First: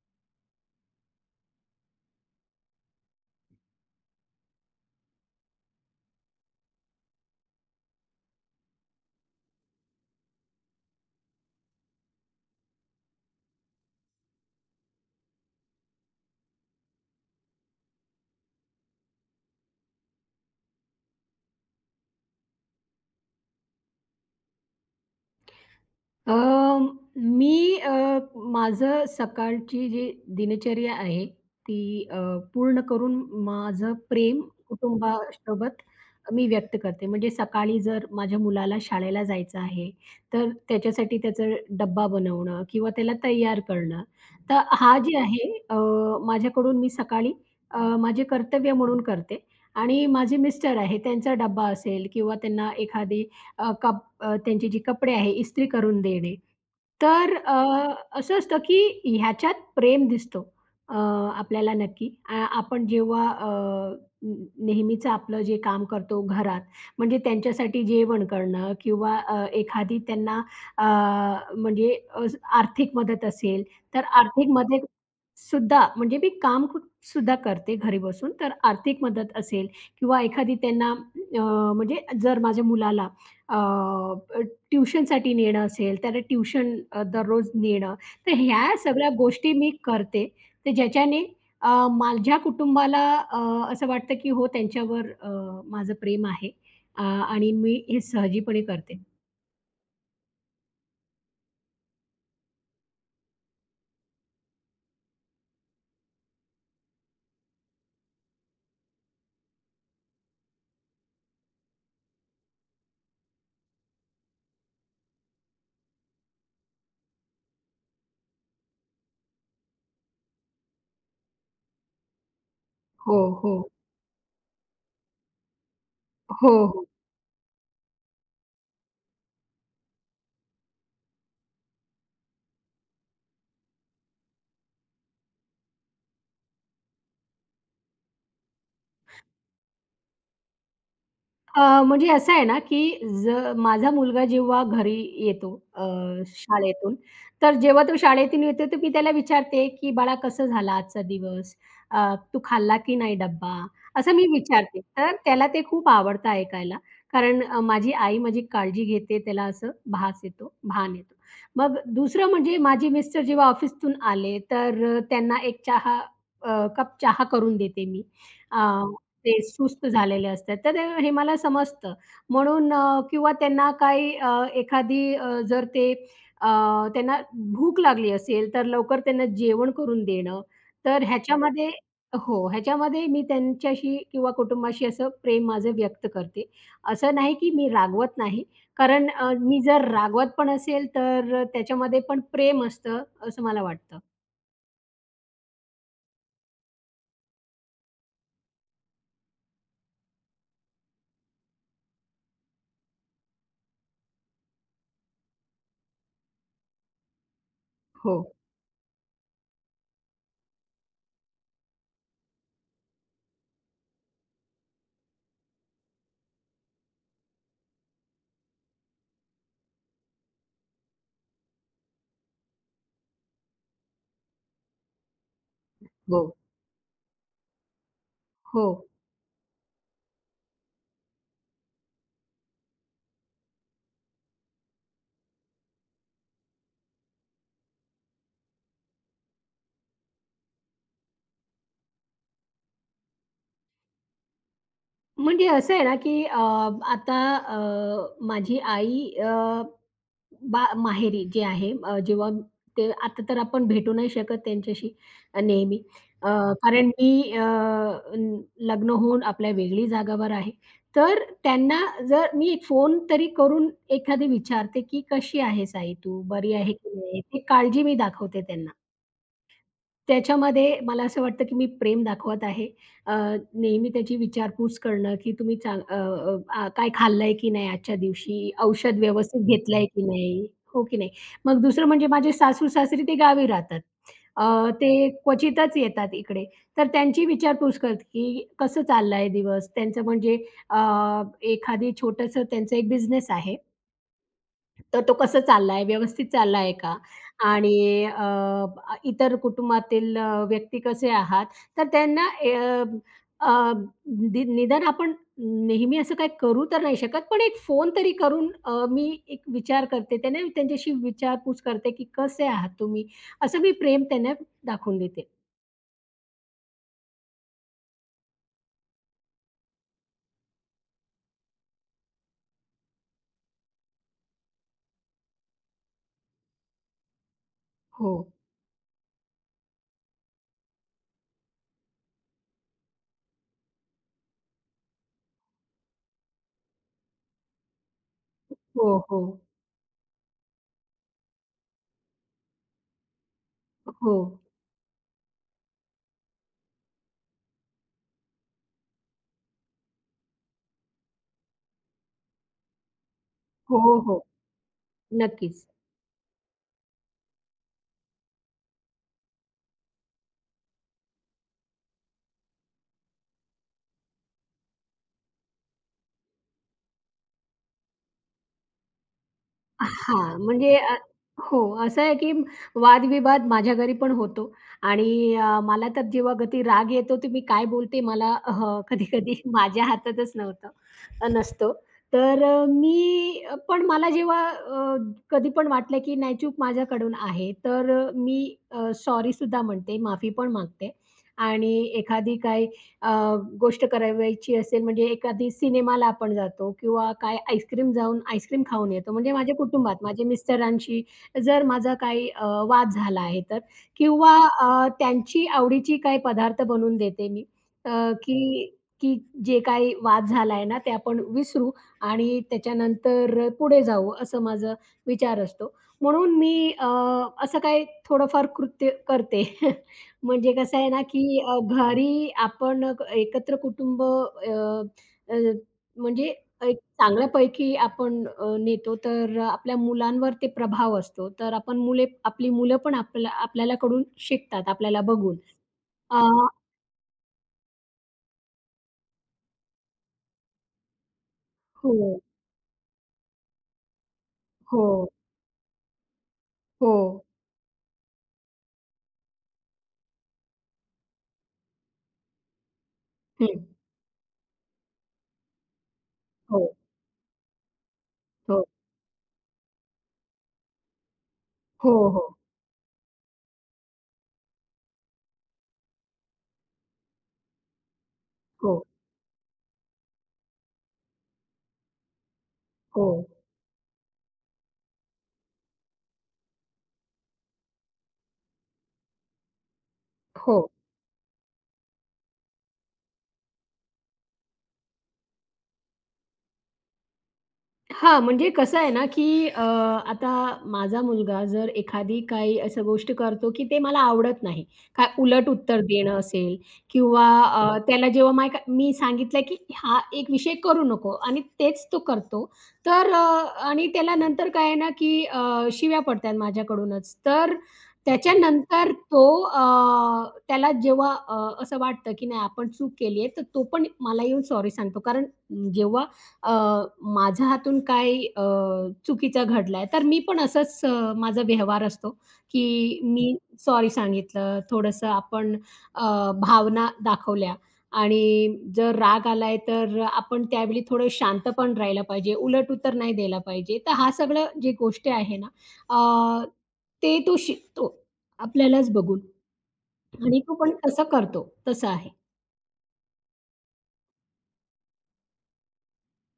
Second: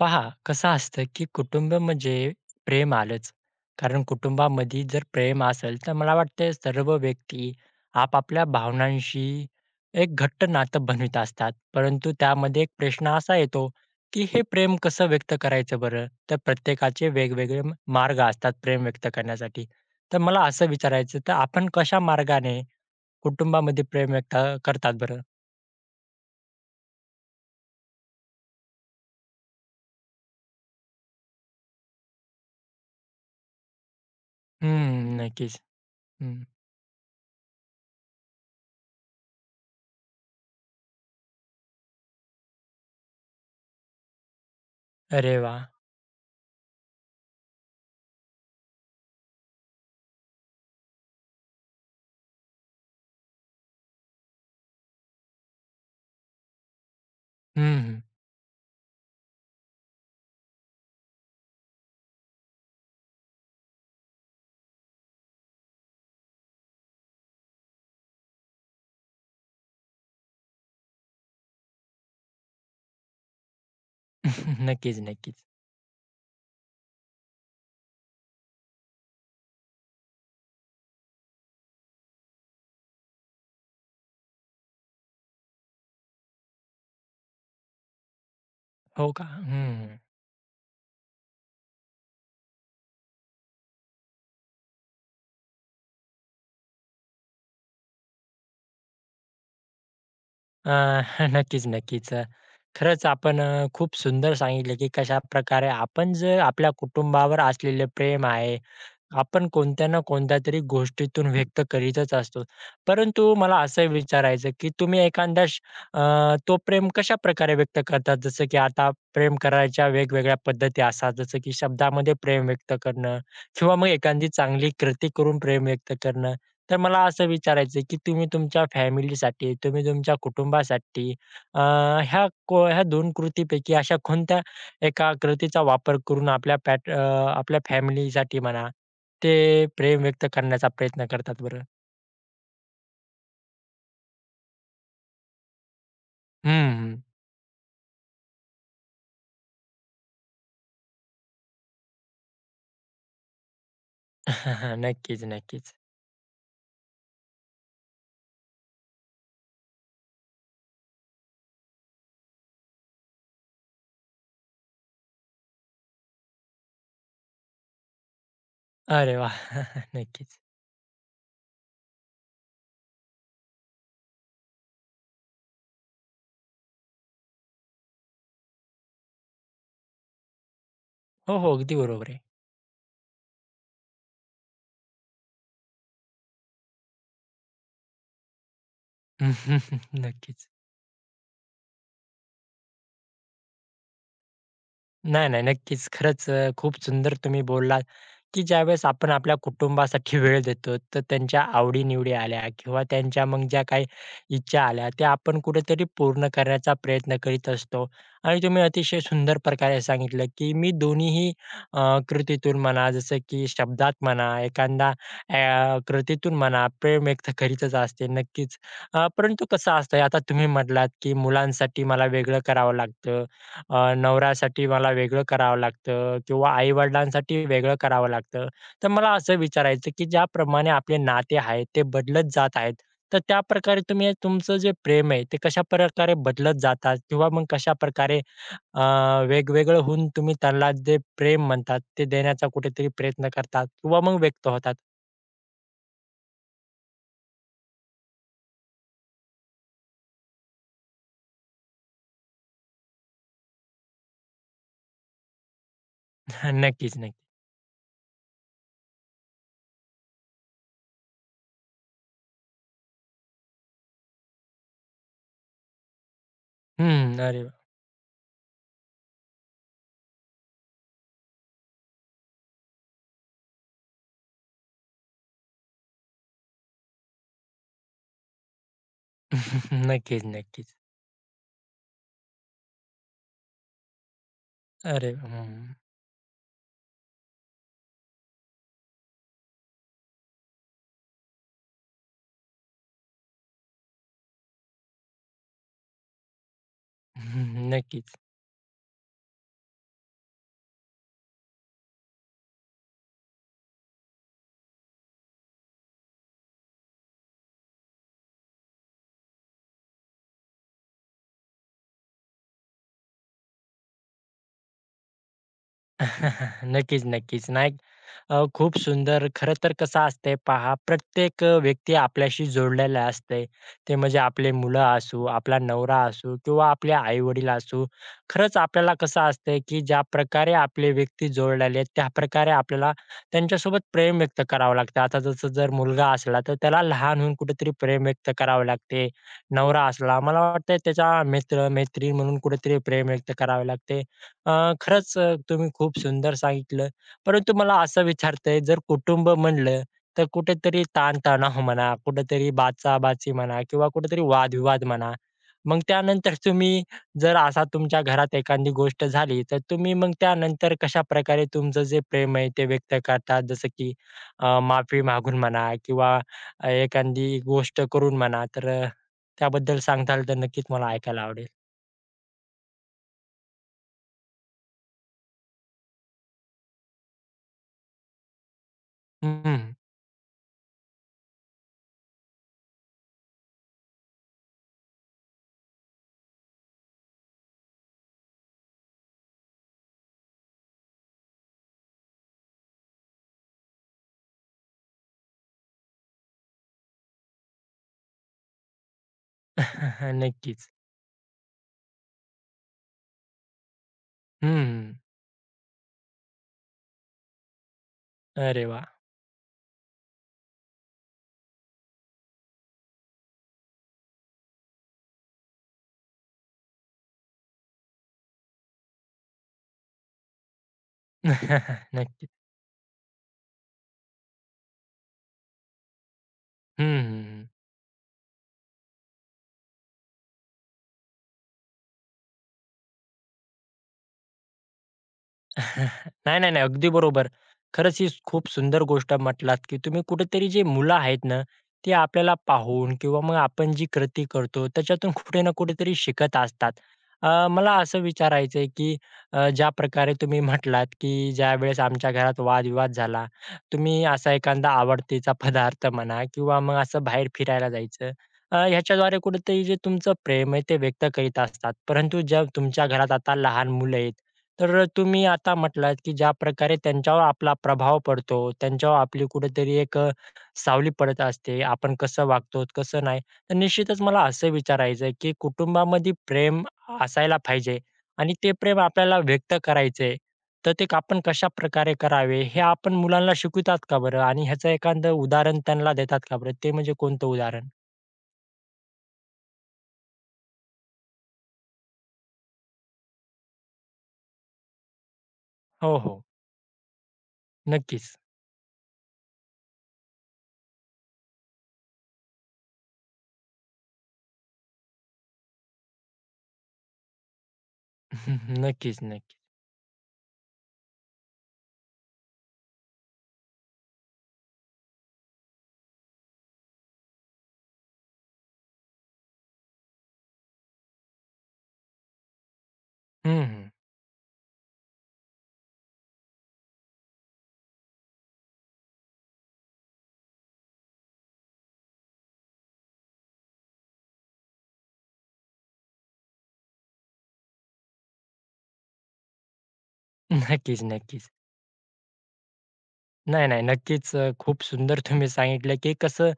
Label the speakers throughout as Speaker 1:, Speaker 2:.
Speaker 1: पहा, कसं असतं की कुटुंब म्हणजे प्रेम आलंच. कारण कुटुंबामध्ये जर प्रेम असेल, तर मला वाटते, सर्व व्यक्ती, आपापल्या भावनांशी एक घट्ट नातं बनवत असतात. परंतु त्यामध्ये एक प्रश्न असा येतो, की हे प्रेम कसं व्यक्त करायचं बरं. तर प्रत्येकाचे वेगवेगळे मार्ग असतात प्रेम व्यक्त करण्यासाठी. तर मला असं विचारायचं, तर आपण कशा मार्गाने कुटुंबामध्ये प्रेम व्यक्त करतात बरं?
Speaker 2: अ, मी अ, माझं सकाळची जी दिनचर्या आहे, ती अ, पूर्ण करून माझं प्रेम
Speaker 1: हं, नक्कीच.
Speaker 2: कुटुंबासोबत
Speaker 1: हं.
Speaker 2: मी व्यक्त करते. म्हणजे सकाळी जर माझ्या मुलाला शाळेला जायचं आहे, तर त्याच्यासाठी त्याचा डब्बा बनवणं किंवा त्याला तयार करणं, तर हा जे
Speaker 1: अरे
Speaker 2: आहे
Speaker 1: वाह!
Speaker 2: अ, माझ्याकडून मी सकाळी अ, माझे कर्तव्य म्हणून करते आणि माझे मिस्टर आहे, त्यांचा डब्बा असेल किंवा त्यांना एखादी अ, कप त्यांची जी कपडे आहेत, इस्त्री करून देणे. तर अ,
Speaker 1: हं, हं.
Speaker 2: असं असतं की ह्याच्यात प्रेम दिसतो अ, आपल्याला नक्की. अ, आपण जेव्हा अ, न नेहमीच आपलं जे काम करतो घरात, म्हणजे त्यांच्यासाठी जेवण करणं किंवा अ, एखादी त्यांना अ, म्हणजे अस आर्थिक मदत असेल, तर आर्थिक मदत
Speaker 1: नक्कीच, नक्कीच.
Speaker 2: सुद्धा, म्हणजे मी काम खूप सुद्धा करते घरी बसून. तर आर्थिक मदत असेल किंवा एखादी त्यांना अ, म्हणजे जर माझ्या मुलाला अ, ट्युशनसाठी नेणं असेल, त्याला ट्युशन अ, दररोज नेणं तर ह्या सगळ्या
Speaker 1: हो का?
Speaker 2: गोष्टी मी
Speaker 1: हं.
Speaker 2: करते. तर ज्याच्याने अ, माझ्या कुटुंबाला अ, असं वाटतं, की हो अ, त्यांच्यावर अ, माझं प्रेम आहे अ, आणि मी हे सहजीपणे करते.
Speaker 1: अ, नक्कीच नक्कीच, अ, खरंच आपण अ, खूप सुंदर सांगितलं, की कशाप्रकारे आपण जर आपल्या कुटुंबावर असलेले प्रेम आहे, आपण कोणत्या ना कोणत्यातरी गोष्टीतून व्यक्त करीतच असतो. परंतु मला असं विचारायचं, की तुम्ही एखादा अ, तो प्रेम कशाप्रकारे व्यक्त करतात? जसं, की आता प्रेम करायच्या वेगवेगळ्या पद्धती असतात, जसं की शब्दामध्ये प्रेम व्यक्त
Speaker 2: हो,
Speaker 1: करणं
Speaker 2: हो.
Speaker 1: किंवा मग एखादी चांगली कृती करून प्रेम व्यक्त करणं.
Speaker 2: हो,
Speaker 1: तर
Speaker 2: हो.
Speaker 1: मला असं विचारायचं, की तुम्ही तुमच्या फॅमिलीसाठी, तुम्ही तुमच्या कुटुंबासाठी अ, ह्या को ह्या 2 कृतीपैकी अशा कोणत्या एका कृतीचा वापर करून आपल्या पॅट अ, आपल्या फॅमिलीसाठी म्हणा, ते प्रेम व्यक्त करण्याचा प्रयत्न करतात बरं?
Speaker 2: अ, म्हणजे असं आहे ना, की ज माझा मुलगा जेव्हा घरी येतो अ,
Speaker 1: हं,
Speaker 2: शाळेतून
Speaker 1: हं.
Speaker 2: तर जेव्हा तो शाळेतून येतो तर मी त्याला विचारते, की "बाळा कसं झालं आजचा दिवस? अ, तू खाल्ला की नाही डब्बा?" असं मी विचारते. तर
Speaker 1: नक्कीच
Speaker 2: त्याला ते
Speaker 1: नक्कीच.
Speaker 2: खूप आवडतं ऐकायला, कारण अ, माझी आई माझी काळजी घेते, त्याला असं भास येतो, भान येतो. मग दुसरं म्हणजे माझे मिस्टर जेव्हा ऑफिसतून आले तर अ, त्यांना एक चहा अ, कप चहा करून देते मी. अ,
Speaker 1: अरे
Speaker 2: ते
Speaker 1: वाह!
Speaker 2: सुस्त झालेले
Speaker 1: नक्कीच.
Speaker 2: असतात, तर ते हे मला समजतं म्हणून अ, किंवा त्यांना काही अ, एखादी अ, जर ते अ, त्यांना भूक लागली असेल, तर लवकर त्यांना जेवण करून देणं. तर
Speaker 1: हो, हो,
Speaker 2: ह्याच्यामध्ये
Speaker 1: अगदी बरोबर आहे.
Speaker 2: हो. ह्याच्यामध्ये, मी त्यांच्याशी किंवा कुटुंबाशी असं प्रेम माझं व्यक्त करते. असं नाही की मी रागवत नाही, कारण अ, मी जर रागवत
Speaker 1: नक्कीच.
Speaker 2: पण असेल तर अ, त्याच्यामध्ये पण प्रेम असतं, असं मला वाटतं.
Speaker 1: नाही-नाही. नक्कीच खरंच अ, खूप सुंदर तुम्ही बोललात, की ज्यावेळेस आपण आपल्या कुटुंबासाठी वेळ देतो, तर त्यांच्या आवडी-निवडी आल्या, किंवा त्यांच्या मग ज्या काही इच्छा आल्या, त्या आपण कुठेतरी पूर्ण करण्याचा प्रयत्न करीत असतो.
Speaker 2: हो.
Speaker 1: आणि तुम्ही अतिशय सुंदर प्रकारे सांगितलं, की "मी दोन्ही ही अ, कृतीतून म्हणा जसं की शब्दात म्हणा, एखादा अ, कृतीतून म्हणा, प्रेम व्यक्त करीतच असते", नक्कीच. अ, परंतु कसं असतं आता तुम्ही म्हटलात, की "मुलांसाठी मला वेगळं करावं लागतं". अ, "नवऱ्यासाठी मला वेगळं करावं लागतं"
Speaker 2: हो.
Speaker 1: किंवा "आई-वडिलांसाठी वेगळं करावं लागतं".
Speaker 2: हो.
Speaker 1: तर मला असं विचारायचं, की ज्याप्रमाणे आपले नाते आहेत, ते बदलत जात आहेत. तर त्याप्रकारे तुम्ही अ, तुमचं जे प्रेम आहे, ते कशाप्रकारे बदलत जातात, किंवा मग कशाप्रकारे अ, वेगवेगळं होऊन, तुम्ही त्यांना जे प्रेम म्हणतात, ते देण्याचा कुठेतरी प्रयत्न करतात? किंवा मग व्यक्त होतात?
Speaker 2: म्हणजे असं आहे ना, की अ, आता अ माझी आई अ बा माहेरी जी आहे. म जेव्हा ते आता तर आपण भेटू नाही शकत त्यांच्याशी अ, नेहमी. अ,
Speaker 1: हां.
Speaker 2: कारण
Speaker 1: नक्कीच, नक्की.
Speaker 2: मी अ, लग्न होऊन आपल्या वेगळी जागेवर आहे. तर त्यांना जर मी फोन तरी करून एखादी विचारते, की "कशी आहेस आई तू? बरी आहे की
Speaker 1: हं.
Speaker 2: नाही"? ती
Speaker 1: अरे वा.
Speaker 2: काळजी मी दाखवते त्यांना. त्याच्यामध्ये मला असं वाटतं, की मी प्रेम दाखवत आहे. अ, नेहमी त्याची विचारपूस करणं, की "तुम्ही चांग अ अ, अ, काय खाल्लं आहे की नाही आजच्या दिवशी? औषध व्यवस्थित घेतलं आहे की नाही?"
Speaker 1: नक्कीच-नक्कीच.
Speaker 2: हो की नाही. मग दुसरं म्हणजे माझे सासू-सासरी ते गावी राहतात. अ, ते
Speaker 1: अरे! हं.
Speaker 2: क्वचितच येतात इकडे. तर त्यांची विचारपूस करते, की "कसं चाललं आहे दिवस?" त्यांचं म्हणजे अ, एखादी छोटंसं त्यांचं एक बिझनेस आहे. तर तो कसा चाललाय व्यवस्थित चाललाय का? आणि
Speaker 1: नक्कीच.
Speaker 2: अ, इतर कुटुंबातील अ, व्यक्ती कसे आहात? तर त्यांना अ, अ, दी निदान आपण नेहमी असं काही करू तर नाही शकत. पण एक फोन तरी करून अ, मी एक विचार करते त्यांना त्यांच्याशी विचारपूस करते, की "कसे आहात तुम्ही?" असं मी प्रेम त्यांना दाखवून देते.
Speaker 1: नक्कीच, नक्कीच, नाही अ, खूप सुंदर खरं तर कसं असते पहा, प्रत्येक अ, व्यक्ती आपल्याशी जोडलेली असते. ते म्हणजे आपले मुलं असू, आपला नवरा असू किंवा आपले आई-वडील असू.
Speaker 2: हो.
Speaker 1: खरंच आपल्याला कसं असते, की ज्या प्रकारे आपले व्यक्ती जोडलेले आहेत त्या प्रकारे आपल्याला त्यांच्यासोबत प्रेम व्यक्त करावं लागते. आता जसं जर मुलगा असला, तर त्याला लहान होऊन कुठेतरी प्रेम व्यक्त करावं
Speaker 2: हो,
Speaker 1: लागते.
Speaker 2: हो.
Speaker 1: नवरा असला मला वाटते, त्याचा मित्र-मैत्रीण म्हणून कुठेतरी प्रेम व्यक्त करावे लागते.
Speaker 2: हो.
Speaker 1: अ, खरंच अ, तुम्ही खूप सुंदर सांगितलं. परंतु मला असं विचारतय आहे जर कुटुंब म्हणलं तर कुठेतरी ताणतणाव म्हणा, कुठेतरी बाचाबाची म्हणा किंवा
Speaker 2: हो,
Speaker 1: कुठेतरी
Speaker 2: हो.
Speaker 1: वादविवाद म्हणा,
Speaker 2: नक्कीच.
Speaker 1: मग त्यानंतर तुम्ही जर असा तुमच्या घरात एखादी गोष्ट झाली, तर तुम्ही मग त्यानंतर कशाप्रकारे तुमचं जे प्रेम आहे ते व्यक्त करतात? जसं की अ, माफी मागून म्हणा किंवा अ, एखादी गोष्ट करून म्हणा, तर अ, त्याबद्दल
Speaker 2: अ,
Speaker 1: सांगाल तर
Speaker 2: हां,
Speaker 1: नक्कीच
Speaker 2: म्हणजे
Speaker 1: मला
Speaker 2: अ,
Speaker 1: ऐकायला आवडेल?
Speaker 2: हो. असं आहे की वाद-विवाद माझ्या घरी पण होतो, आणि अ, मला तर जेव्हा कधी राग येतो तर मी काय बोलते मला हं, कधी-कधी
Speaker 1: हं, हं.
Speaker 2: माझ्या हातातच नव्हतं नसतो. तर अ, मी पण मला जेव्हा अ, कधी पण वाटलं की नाही चूक माझ्याकडून आहे. तर अ, मी अ, सॉरी सुद्धा म्हणते, माफी पण मागते. आणि एखादी काही अ, गोष्ट करावयाची असेल, म्हणजे एखादी सिनेमाला आपण जातो किंवा काय आईसक्रीम जाऊन आईसक्रीम खाऊन येतो. म्हणजे माझ्या कुटुंबात माझ्या
Speaker 1: नक्कीच.
Speaker 2: मिस्टरांशी जर माझा काही अ, वाद झाला आहे. तर किंवा
Speaker 1: हं,
Speaker 2: अ,
Speaker 1: हं.
Speaker 2: त्यांची आवडीची काही पदार्थ बनवून देते मी. अ,
Speaker 1: अरे
Speaker 2: की
Speaker 1: वाह!
Speaker 2: की जे काही वाद झालाय ना, ते आपण विसरू आणि त्याच्यानंतर अ, पुढे जाऊ असं माझा विचार असतो. म्हणून मी अ, असं काही थोडंफार कृत्य करते. म्हणजे कसं आहे ना, अ, की
Speaker 1: नक्कीच.
Speaker 2: घरी आपण अ, एकत्र कुटुंब अ, अ, म्हणजे एक
Speaker 1: हं, हं, हं.
Speaker 2: चांगल्यापैकी आपण अ, नेतो तर अ, आपल्या मुलांवर ते प्रभाव असतो. तर आपण मुले आपली मुलं पण आपल्या आपल्याला कडून शिकतात आपल्याला बघून. अ
Speaker 1: नाही, नाही, नाही, अगदी बरोबर. खरंच ही स खूप सुंदर गोष्ट म्हटलात, की तुम्ही कुठेतरी जी मुलं आहेत ना, ती
Speaker 2: हो.
Speaker 1: आपल्याला पाहून किंवा मग आपण जी कृती करतो
Speaker 2: हो.
Speaker 1: त्याच्यातून कुठे ना कुठेतरी शिकत असतात.
Speaker 2: हो.
Speaker 1: अ, मला असं विचारायचं आहे, की अ, ज्या प्रकारे तुम्ही म्हटलात की, ज्यावेळेस आमच्या घरात वाद-विवाद झाला,
Speaker 2: हं.
Speaker 1: तुम्ही असा एखादा आवडतीचा पदार्थ म्हणा किंवा मग
Speaker 2: हो.
Speaker 1: असं बाहेर फिरायला जायचं.
Speaker 2: हो.
Speaker 1: अ, याच्याद्वारे कुठेतरी जे तुमचं प्रेम आहे, ते व्यक्त करीत असतात.
Speaker 2: हो,
Speaker 1: परंतु
Speaker 2: हो.
Speaker 1: जर तुमच्या घरात आता लहान मुलं आहेत. तर अ, तुम्ही आता म्हटलात की ज्याप्रकारे त्यांच्यावर आपला प्रभाव पडतो,
Speaker 2: हो.
Speaker 1: त्यांच्यावर आपली कुठेतरी एक अ, सावली पडत असते. आपण कसं वागतो, कसं
Speaker 2: हो.
Speaker 1: नाही. तर निश्चितच मला असं विचारायचं आहे की कुटुंबामध्ये प्रेम असायला पाहिजे, आणि ते प्रेम आपल्याला व्यक्त करायचं आहे.
Speaker 2: हो.
Speaker 1: तर ते आपण कशाप्रकारे करावे. हे आपण मुलांना शिकवतात का बरं आणि ह्याचं एखादं उदाहरण त्यांना देतात का बरं, ते म्हणजे कोणतं उदाहरण?
Speaker 2: हां, म्हणजे कसं आहे ना, की अ, आता माझा मुलगा जर एखादी काही अशा गोष्टी करतो, की ते मला आवडत नाही. काय उलट उत्तर
Speaker 1: हो,
Speaker 2: देणं
Speaker 1: हो.
Speaker 2: असेल किंवा अ, त्याला
Speaker 1: नक्कीच.
Speaker 2: जेव्हा माय मी सांगितलं की हा एक विषय करू नको आणि तेच तो करतो. तर अ, आणि त्याला नंतर काय आहे ना की अ, शिव्या पडतायेत माझ्याकडूनच. तर त्याच्यानंतर
Speaker 1: नक्कीच,
Speaker 2: तो
Speaker 1: नक्कीच.
Speaker 2: अ, त्याला जेव्हा अ, असं वाटतं, की नाही आपण चूक केली आहे, तर तो पण मला येऊन सॉरी सांगतो. कारण जेव्हा अ, माझ्या हातून काही अ, चुकीचं घडलय, तर मी पण असंच अ, माझा व्यवहार असतो की मी
Speaker 1: हं, हं.
Speaker 2: सॉरी सांगितलं. थोडंसं आपण अ, भावना दाखवल्या आणि जर राग आलाय तर आपण त्यावेळी थोडं शांतपण राहिला पाहिजे. उलट उत्तर नाही द्यायला पाहिजे. तर हा सगळं जी गोष्ट आहे ना, अ, ते तो शिकतो. आपल्यालाच बघून. आणि तो पण
Speaker 1: नक्कीच,
Speaker 2: तसं
Speaker 1: नक्कीच.
Speaker 2: करतो तसं आहे.
Speaker 1: नाही, नाही. नक्कीच. अ, खूप सुंदर तुम्ही सांगितलं, की कसं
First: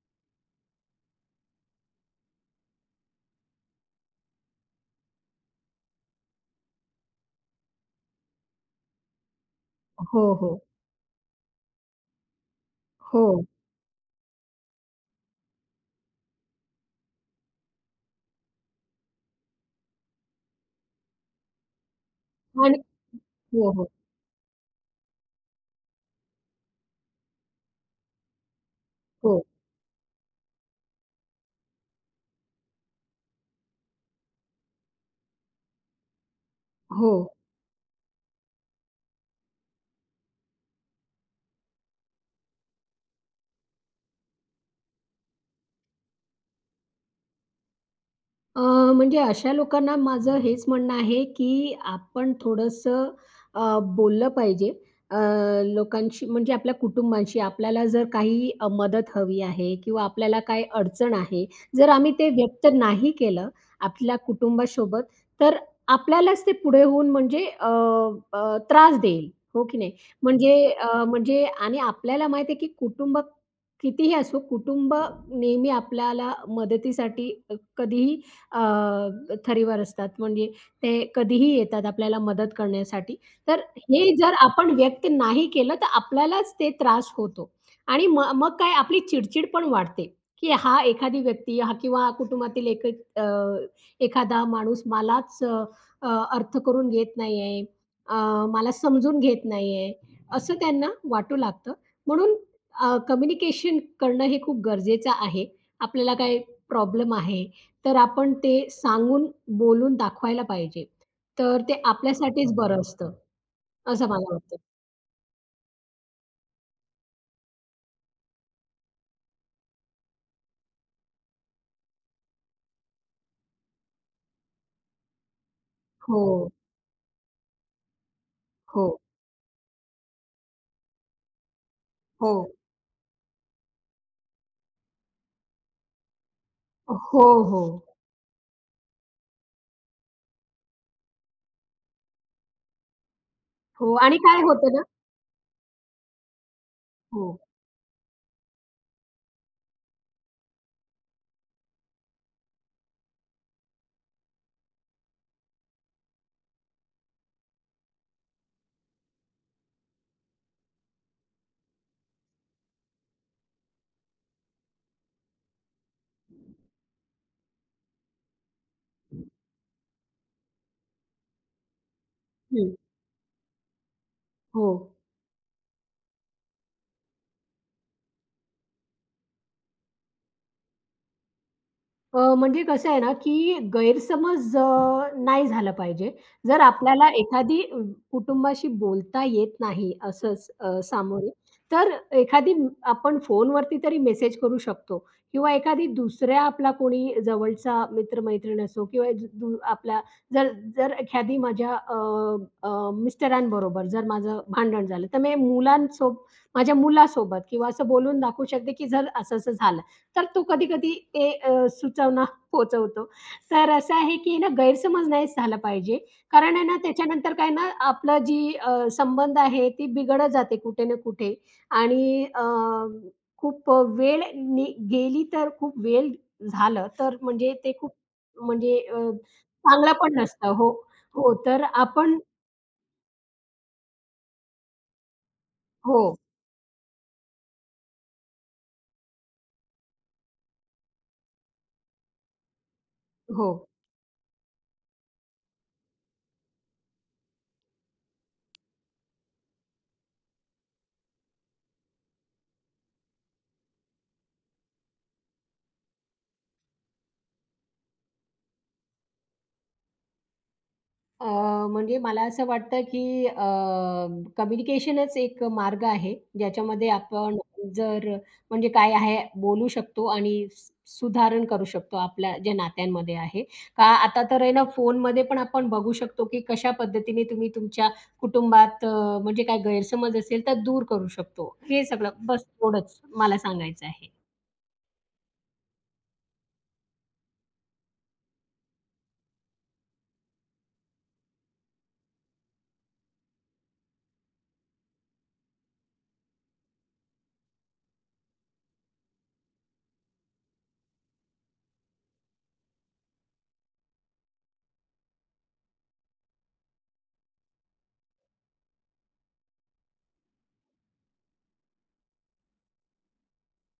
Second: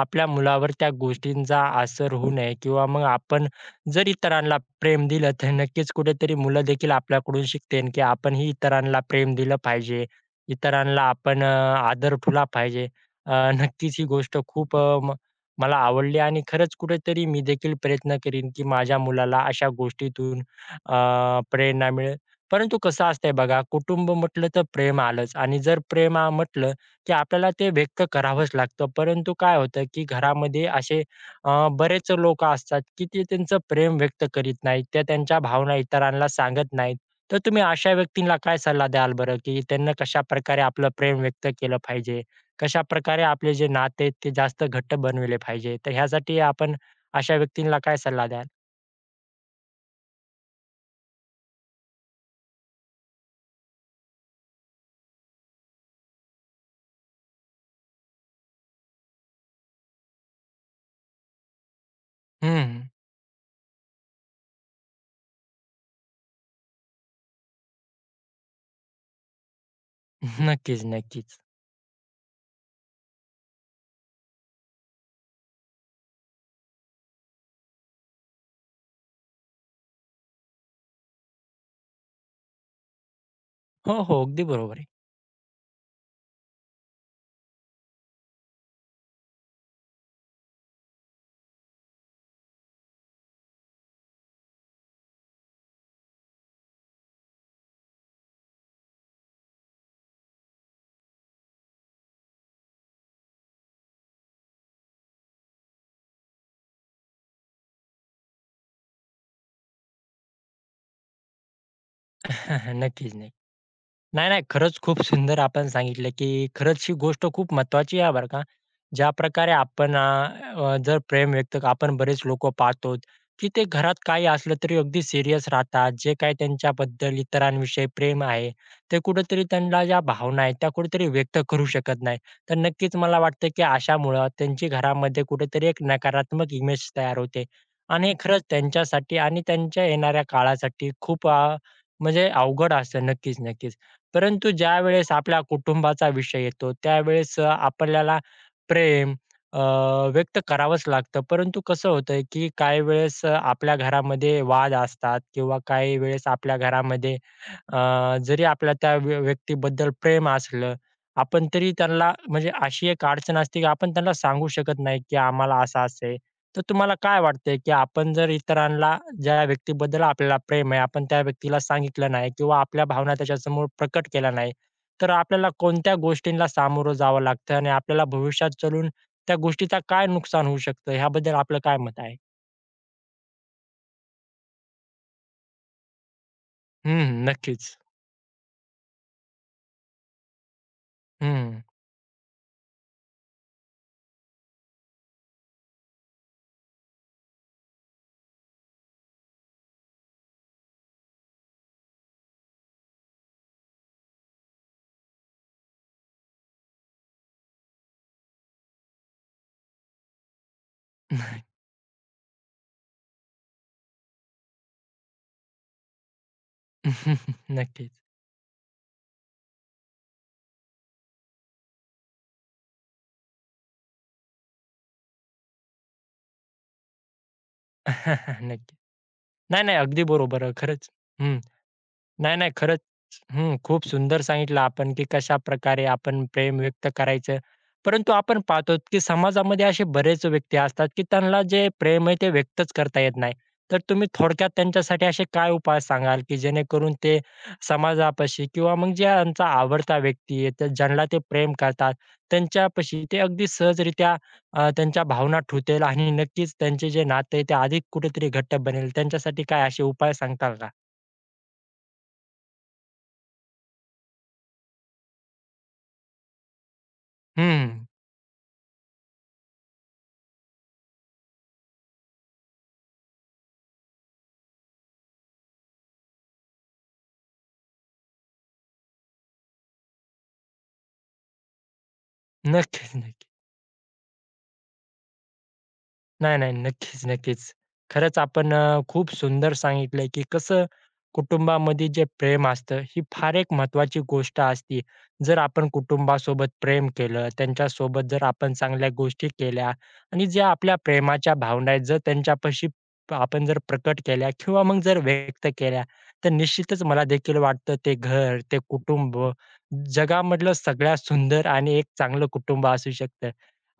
Speaker 1: आपल्या मुलावर त्या गोष्टींचा असर होऊ नये किंवा मग आपण जर इतरांना प्रेम दिलं, तर नक्कीच कुठेतरी मुलं देखील आपल्याकडून शिकतील, की आपणही इतरांना प्रेम दिलं पाहिजे.
Speaker 2: हो, हो.
Speaker 1: इतरांना आपण अ, आदर ठेवला पाहिजे.
Speaker 2: हो.
Speaker 1: नक्कीच, ही गोष्ट खूप अ, म मला आवडली आणि खरंच कुठेतरी मी देखील प्रयत्न करीन, की माझ्या मुलाला अशा गोष्टीतून अ, प्रेरणा मिळेल.
Speaker 2: आणि
Speaker 1: परंतु कसं असतंय बघा,
Speaker 2: हो, हो.
Speaker 1: कुटुंब म्हटलं तर प्रेम आलंच आणि जर प्रेमा म्हटलं, की आपल्याला ते व्यक्त करावंच लागतं. परंतु
Speaker 2: हो.
Speaker 1: काय होतं, की घरामध्ये असे अ, बरेच लोकं असतात, की ते त्यांचं प्रेम व्यक्त करीत नाहीत, ते त्यांच्या भावना इतरांना सांगत नाहीत.
Speaker 2: हो.
Speaker 1: तर तुम्ही अशा व्यक्तींना काय सल्ला द्याल बरं, की त्यांना कशाप्रकारे आपलं प्रेम व्यक्त केलं पाहिजे? कशाप्रकारे आपले जे नाते आहेत, ते जास्त घट्ट बनवले पाहिजे? तर ह्यासाठी आपण अशा व्यक्तींना काय सल्ला द्याल?
Speaker 2: अ, म्हणजे अशा लोकांना माझं हेच म्हणणं आहे, की आपण थोडंसं अ, बोललं पाहिजे अ, लोकांशी म्हणजे आपल्या कुटुंबाशी. आपल्याला जर काही अ, मदत हवी आहे किंवा आपल्याला काही अडचण आहे. जर आम्ही ते व्यक्त
Speaker 1: हं.
Speaker 2: नाही केलं आपल्या कुटुंबासोबत तर आपल्यालाच ते पुढे होऊन, म्हणजे अ, अ, त्रास देईल, हो की नाही? म्हणजे
Speaker 1: नक्कीच,
Speaker 2: अ,
Speaker 1: नक्कीच.
Speaker 2: म्हणजे आणि आपल्याला माहिती आहे की कुटुंब कितीही असो, कुटुंब नेहमी आपल्याला मदतीसाठी कधीही अ, थरीवर असतात म्हणजे ते कधीही येतात आपल्याला मदत करण्यासाठी. तर
Speaker 1: हो,
Speaker 2: हे
Speaker 1: हो,
Speaker 2: जर
Speaker 1: अगदी
Speaker 2: आपण
Speaker 1: बरोबर आहे.
Speaker 2: व्यक्त नाही केलं तर आपल्यालाच ते त्रास होतो आणि मग मग काय, आपली चिड-चिड पण वाढते, की हा एखादी व्यक्ती हा किंवा कुटुंबातील एक अ, एखादा माणूस मलाच अ, अर्थ करून घेत नाहीये. अ, मला समजून घेत नाहीये. असं त्यांना वाटू लागतं. म्हणून अ, कम्युनिकेशन करणं हे खूप गरजेचं आहे. आपल्याला काही प्रॉब्लेम आहे. तर आपण ते सांगून, बोलून दाखवायला पाहिजे. तर ते आपल्यासाठीच बरं असतं
Speaker 1: नक्कीच नाही.
Speaker 2: असं
Speaker 1: नाही,
Speaker 2: मला
Speaker 1: नाही.
Speaker 2: वाटतं.
Speaker 1: खरंच खूप सुंदर आपण सांगितलं, की खरंच ही गोष्ट खूप महत्वाची आहे बरं का. ज्याप्रकारे आपण अ, अ, जर प्रेम व्यक्त आपण बरेच लोकं पाहतो, की ते घरात काही असलं तरी अगदी सीरियस राहतात. जे काही
Speaker 2: हो.
Speaker 1: त्यांच्याबद्दल, इतरांविषयी प्रेम आहे.
Speaker 2: हो.
Speaker 1: ते कुठेतरी त्यांना ज्या भावना आहेत, त्या कुठेतरी व्यक्त करू शकत नाही.
Speaker 2: हो.
Speaker 1: तर नक्कीच मला वाटतं, की अशामुळे त्यांची घरामध्ये कुठेतरी, एक नकारात्मक इमेज तयार
Speaker 2: हो,
Speaker 1: होते
Speaker 2: हो.
Speaker 1: आणि खरंच त्यांच्यासाठी आणि त्यांच्या येणाऱ्या काळासाठी खूप अ, म्हणजे अवघड असते. नक्कीच, नक्कीच.
Speaker 2: हो, आणि काय
Speaker 1: परंतु
Speaker 2: होतं ना?
Speaker 1: ज्यावेळेस आपल्या कुटुंबाचा विषय येतो, त्यावेळेस
Speaker 2: हो.
Speaker 1: अ, आपल्याला प्रेम अ, व्यक्त करावंच लागतं. परंतु कसं होतय, की काही वेळेस अ, आपल्या घरामध्ये वाद असतात किंवा काही वेळेस आपल्या घरामध्ये, अ, जरी आपल्या त्या व्य व्यक्तीबद्दल प्रेम असलं, आपण तरी त्यांला म्हणजे अशी एक अडचण असते, की आपण त्यांना सांगू शकत नाही, की आम्हाला असं-असं आहे. तर तुम्हाला काय वाटतंय, की आपण जर इतरांना ज्या व्यक्तीबद्दल आपल्याला प्रेम आहे, आपण त्या व्यक्तीला सांगितलं नाही किंवा
Speaker 2: हं.
Speaker 1: आपल्या भावना त्याच्यासमोर प्रकट केल्या नाही,
Speaker 2: हो.
Speaker 1: तर आपल्याला कोणत्या गोष्टींना सामोरं जावं लागतं आणि आपल्याला भविष्यात चालून त्या गोष्टीचा काय नुकसान होऊ शकतं? याबद्दल आपलं काय मत आहे?
Speaker 2: अ, म्हणजे कसं आहे ना की गैरसमज अ, नाही झालं पाहिजे. जर
Speaker 1: हं,
Speaker 2: आपल्याला
Speaker 1: हं.
Speaker 2: एखादी
Speaker 1: नक्कीच.
Speaker 2: कुटुंबाशी बोलता येत नाही असं स
Speaker 1: हं,
Speaker 2: सामोरे,
Speaker 1: हं.
Speaker 2: तर एखादी आपण फोनवरती तरी मेसेज करू शकतो किंवा एखादी दुसऱ्या आपला कोणी जवळचा मित्र-मैत्रीण असो किंवा ज ज आपला जर जर एखादी माझ्या अ, अ, मिस्टरांबरोबर जर माझं भांडण झालं तर मी मुलांसोबत माझ्या मुलांसोबत किंवा असं बोलून दाखवू शकते, की जर असं-असं झालं. तर तो कधी-कधी ते अ, सुचवना पोहचवतो. तर असं आहे की ना गैरसमज नाहीच झाला पाहिजे. कारण आहे ना त्याच्यानंतर काय ना
Speaker 1: नक्कीच.
Speaker 2: आपलं जी अ, संबंध आहे ती बिघडत जाते कुठे ना कुठे आणि अ, खूप वेळ गेली तर खूप वेळ झालं तर म्हणजे ते खूप म्हणजे
Speaker 1: नक्की.
Speaker 2: अ,
Speaker 1: नाही, नाही.
Speaker 2: चांगलं
Speaker 1: अगदी
Speaker 2: पण
Speaker 1: बरोबर
Speaker 2: नसतं
Speaker 1: आहे
Speaker 2: हो,
Speaker 1: खरंच.
Speaker 2: हो.
Speaker 1: हं.
Speaker 2: तर आपण
Speaker 1: नाही-नाही खरंच. हं खूप सुंदर सांगितलं आपण, की कशाप्रकारे
Speaker 2: हो.
Speaker 1: आपण प्रेम व्यक्त करायचं. परंतु आपण पाहतो, की समाजामध्ये असे बरेच व्यक्ती असतात, की त्यांना जे प्रेम आहे, ते व्यक्तच करता येत नाही.
Speaker 2: हो.
Speaker 1: तर तुम्ही थोडक्यात त्यांच्यासाठी असे काय उपाय सांगाल, की जेणेकरून ते समाजापाशी किंवा मग जे त्यांचा आवडता व्यक्ती आहे, ज्यांला ते प्रेम करतात, त्यांच्यापाशी ते अगदी सहजरित्या अ, त्यांच्या भावना ठेवतील आणि नक्कीच त्यांचे जे नाते, ते अधिक कुठेतरी घट्ट बनेल. त्यांच्यासाठी काय असे उपाय सांगाल का?
Speaker 2: अ, म्हणजे मला असं वाटतं की अ, कम्युनिकेशनच एक मार्ग आहे. ज्याच्यामध्ये आपण
Speaker 1: हं.
Speaker 2: जर म्हणजे काय आहे बोलू शकतो आणि स सुधारणा करू शकतो आपल्या ज्या नात्यांमध्ये आहे, का आता तर आहे ना फोनमध्ये पण आपण बघू शकतो, की कशा पद्धतीने तुम्ही तुमच्या कुटुंबात अ, म्हणजे काय गैरसमज असेल, तर दूर करू शकतो. हे सगळं बस थोडंच
Speaker 1: नक्कीच-नक्कीच.
Speaker 2: मला सांगायचं आहे.
Speaker 1: नाही-नाही. नक्कीच-नक्कीच. खरंच आपण अ, खूप सुंदर सांगितलय, की कसं कुटुंबामध्ये जे प्रेम असतं ही फार एक महत्वाची गोष्ट असते. जर आपण कुटुंबासोबत प्रेम केलं, त्यांच्यासोबत जर आपण चांगल्या गोष्टी केल्या आणि ज्या आपल्या प्रेमाच्या भावना आहेत जर त्यांच्यापाशी प आपण जर प्रकट केल्या किंवा मग जर व्यक्त केल्या तर निश्चितच मला देखील वाटतं ते घर, ते कुटुंब जगामधलं सगळ्यात सुंदर आणि एक चांगलं कुटुंब असू शकतं.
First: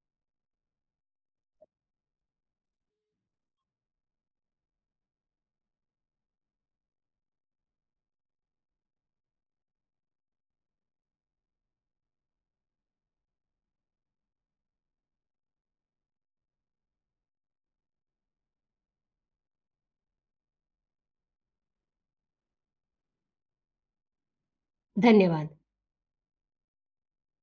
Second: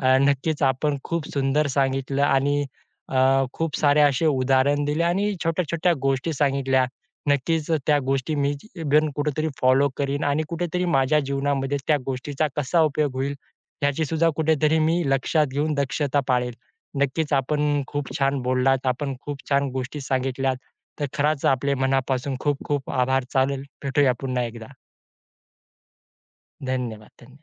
Speaker 1: अ, नक्कीच आपण खूप सुंदर सांगितलं आणि अ, खूप सारे असे उदाहरण दिले आणि छोट्या-छोट्या गोष्टी सांगितल्या. नक्कीच अ, त्या गोष्टी मी ग कुठेतरी फॉलो करीन आणि कुठेतरी माझ्या जीवनामध्ये त्या गोष्टीचा कसा उपयोग होईल याची सुद्धा कुठेतरी मी लक्षात घेऊन दक्षता पाळेल. नक्कीच आपण खूप छान बोललात. आपण खूप छान गोष्टी सांगितल्यात, तर खरंच आपले मनापासून खूप खूप आभार. चालेल, भेटूया पुन्हा एकदा.
Speaker 2: धन्यवाद.
Speaker 1: धन्यवाद, धन्य